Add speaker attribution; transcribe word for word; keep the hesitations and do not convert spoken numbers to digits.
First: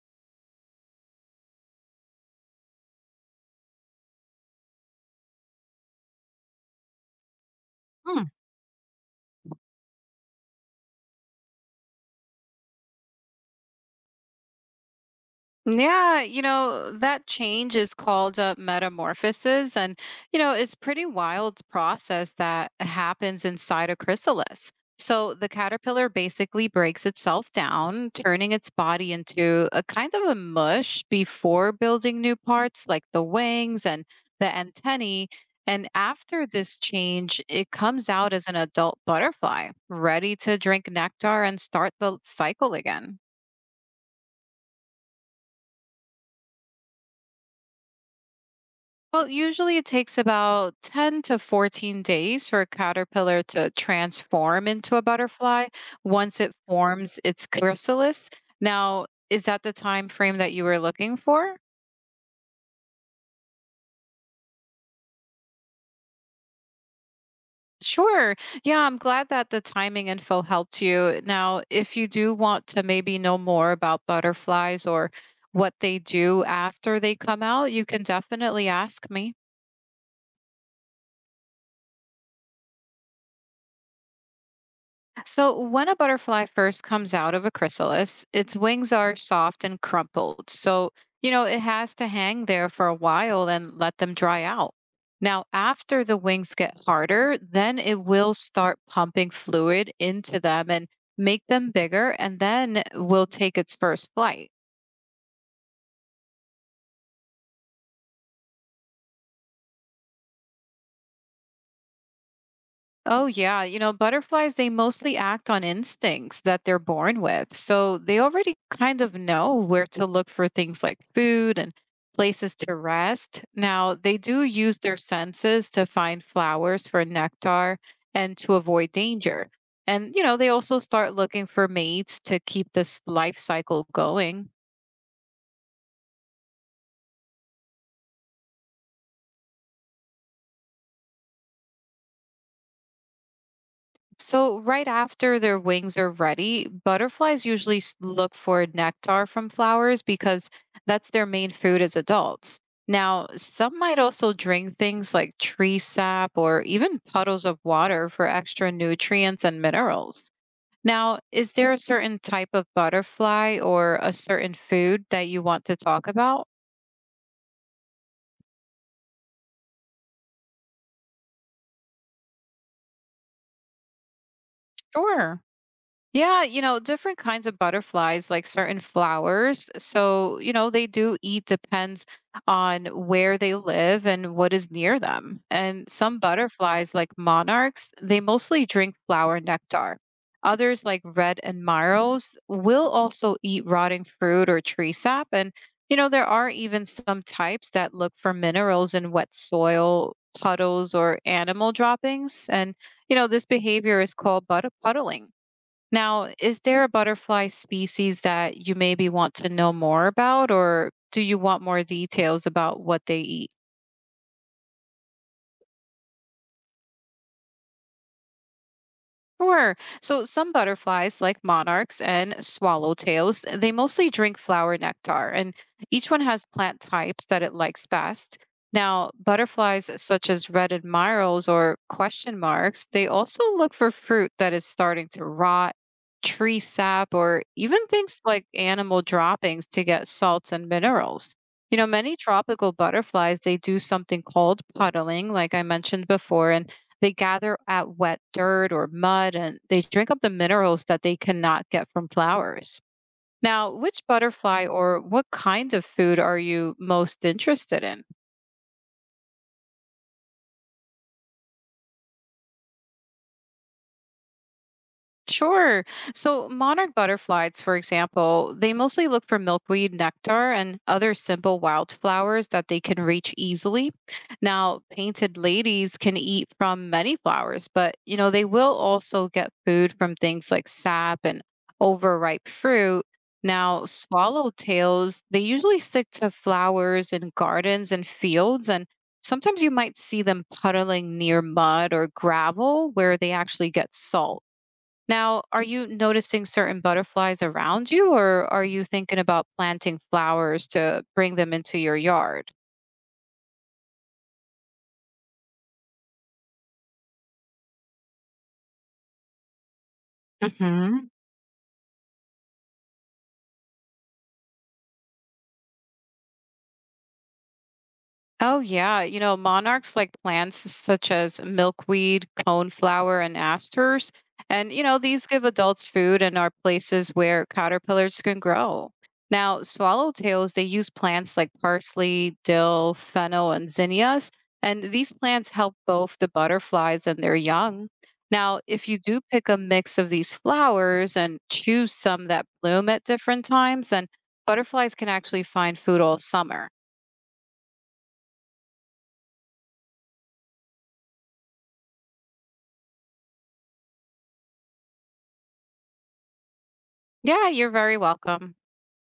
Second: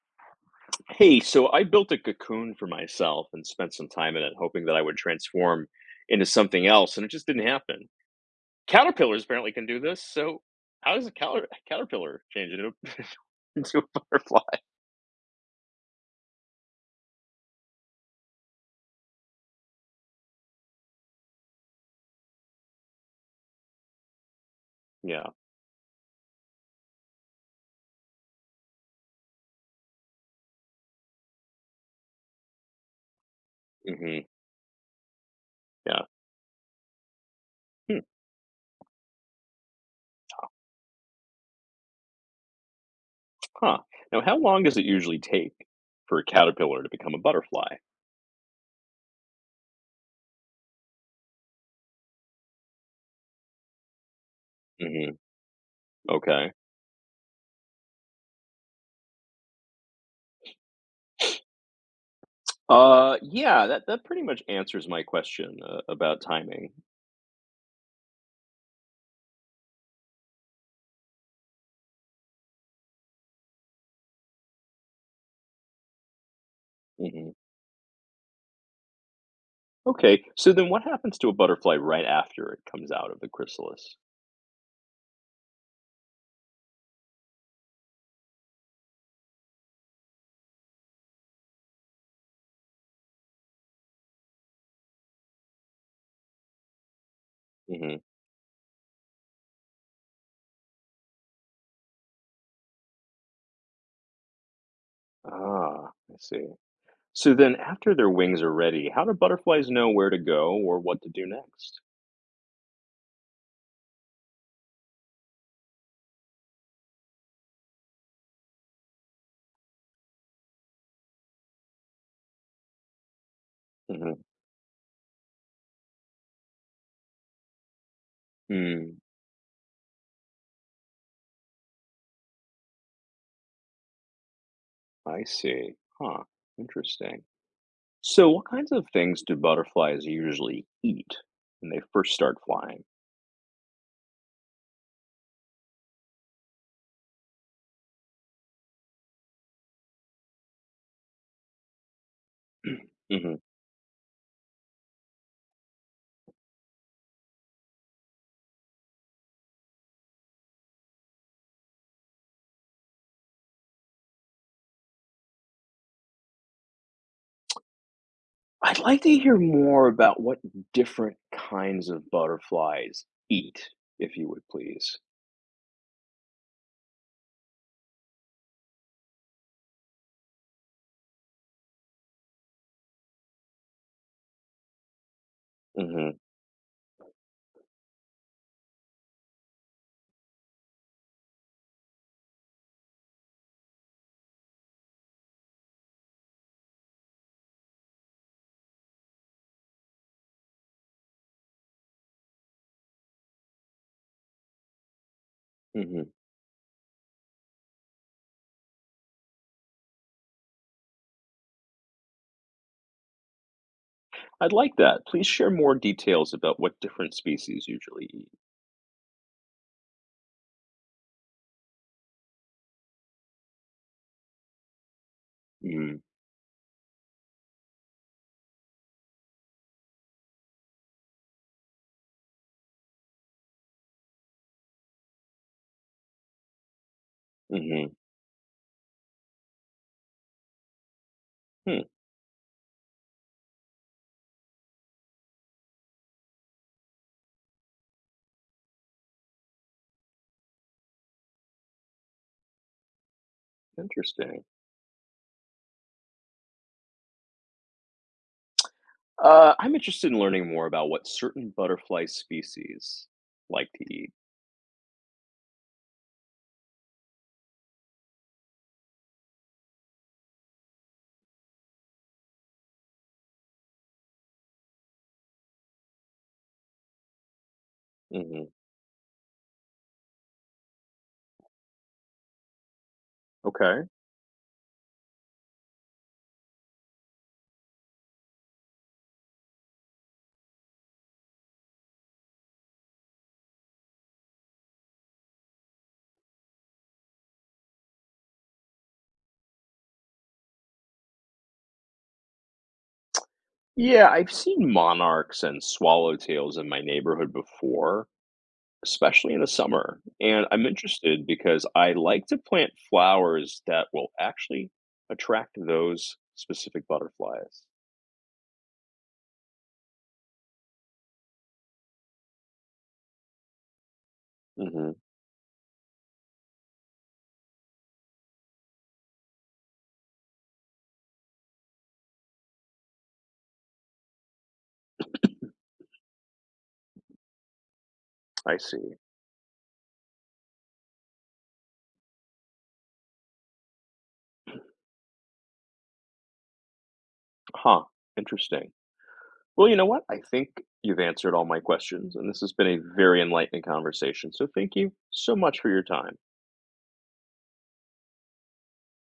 Speaker 1: Hey, so I built a cocoon for myself and spent some time in it, hoping that I would transform into something else, and it just didn't happen.
Speaker 2: Mm.
Speaker 1: Caterpillars apparently can do this, so how does a cater- caterpillar change into, into a butterfly?
Speaker 2: Yeah, you know, that change is called uh, metamorphosis. And, you know, it's pretty wild process that happens inside a chrysalis.
Speaker 1: Yeah.
Speaker 2: So the caterpillar basically breaks itself down, turning its body into a kind of a mush before building new parts like the wings and
Speaker 1: Hmm.
Speaker 2: the antennae. And
Speaker 1: Yeah.
Speaker 2: after this change, it
Speaker 1: Hmm.
Speaker 2: comes out as an adult butterfly, ready to drink nectar and start the cycle again.
Speaker 1: Huh. Now, how long does it usually take for a caterpillar to become a butterfly?
Speaker 2: Well, usually it takes about ten to fourteen days for a caterpillar to transform into a
Speaker 1: Hmm.
Speaker 2: butterfly once it
Speaker 1: Okay.
Speaker 2: forms its chrysalis. Now, is that the time frame that you were looking for?
Speaker 1: Uh, yeah, that, that pretty much answers my question uh, about timing.
Speaker 2: Sure. Yeah, I'm glad that the timing info helped you. Now, if you do want to maybe know more about butterflies or what they do after they
Speaker 1: Hmm.
Speaker 2: come out, you can definitely ask me.
Speaker 1: Okay, so then what happens to a butterfly right after it comes out of the chrysalis?
Speaker 2: So, when a butterfly first comes out of a chrysalis, its wings are soft and crumpled. So, you know, it has to hang there for a while and let them dry out. Now, after the wings get harder, then it
Speaker 1: Hmm.
Speaker 2: will start pumping fluid into them and make them bigger, and then will take its first flight.
Speaker 1: Ah, I see. So then, after their wings are ready, how do butterflies know where to go or what to do next?
Speaker 2: Oh, yeah. You know, butterflies, they mostly act on instincts that they're born with. So they already kind of know where to look for things like food and places to rest. Now,
Speaker 1: Hmm.
Speaker 2: they do use their senses to find flowers for nectar and to avoid
Speaker 1: Mm,
Speaker 2: danger. And, you know, they also start looking for mates to keep this life cycle going.
Speaker 1: I see. Huh. Interesting. So, what kinds of things do butterflies usually eat when they first start flying?
Speaker 2: So, right after their wings are ready, butterflies usually s- look for nectar from flowers because that's their main food as adults. Now,
Speaker 1: Hmm.
Speaker 2: some might also drink things like tree sap or even puddles of water for extra nutrients and minerals. Now, is there a certain type of butterfly or a certain food that you want to talk about?
Speaker 1: I'd like to hear more about what different kinds of butterflies eat, if you would please.
Speaker 2: Sure. Yeah, you know, different kinds of butterflies, like certain flowers. So, you know, they do eat depends on where they live and what is near them. And some
Speaker 1: Hmm.
Speaker 2: butterflies, like monarchs, they mostly drink flower nectar. Others, like red and marrows, will also eat rotting fruit or tree sap. And, you know, there are even some types that look for minerals in wet soil, puddles, or animal droppings. And, you know, this behavior is called bud- puddling.
Speaker 1: Hmm.
Speaker 2: Now, is there a butterfly species that you maybe want to know more about, or do you want more details about what they eat?
Speaker 1: I'd like that. Please share more details about what different species usually eat.
Speaker 2: Sure. So some butterflies, like monarchs and swallowtails, they mostly drink flower nectar, and
Speaker 1: Mm-hmm.
Speaker 2: each one has plant types that it likes best. Now, butterflies such as red admirals or question marks, they also look for fruit that is starting to rot, tree sap, or even
Speaker 1: Mm-hmm.
Speaker 2: things like animal droppings to get salts and minerals. You
Speaker 1: Hmm,
Speaker 2: know, many tropical butterflies, they do something called puddling, like I mentioned before, and they gather at wet dirt or mud and they drink up the minerals that they cannot get from flowers. Now, which
Speaker 1: Interesting.
Speaker 2: butterfly or what kind of food are you most interested in?
Speaker 1: Uh, I'm interested in learning more about what certain butterfly species like to eat.
Speaker 2: Sure. So monarch butterflies, for example, they mostly look for milkweed, nectar, and other simple wildflowers that they can reach easily. Now, painted ladies can eat from many flowers, but you know,
Speaker 1: Hmm.
Speaker 2: they will also get food from things like sap and overripe fruit. Now,
Speaker 1: Okay.
Speaker 2: swallowtails, they usually stick to flowers in gardens and fields, and sometimes you might see them puddling near mud or gravel where they actually get salt. Now, are you noticing certain butterflies around you, or are you thinking about planting flowers to bring them into your yard?
Speaker 1: Yeah, I've seen monarchs and swallowtails in my neighborhood before, especially in the summer. And I'm
Speaker 2: Hmm.
Speaker 1: interested because I like to plant flowers that will actually attract those specific butterflies.
Speaker 2: Oh, yeah. You know, monarchs like plants such as milkweed, coneflower, and asters. And, you
Speaker 1: Hmm.
Speaker 2: know, these give adults food and are places where caterpillars can grow. Now, swallowtails, they use plants like parsley, dill, fennel, and zinnias. And these plants help both the butterflies and their young.
Speaker 1: I
Speaker 2: Now, if you
Speaker 1: see.
Speaker 2: do pick a mix of these flowers and choose some that bloom at different times, then butterflies can actually find food all summer.
Speaker 1: Huh. Interesting. Well, you know what? I think you've answered all my questions, and this has been a very enlightening conversation. So thank you so much for your time.
Speaker 2: Yeah, you're very welcome.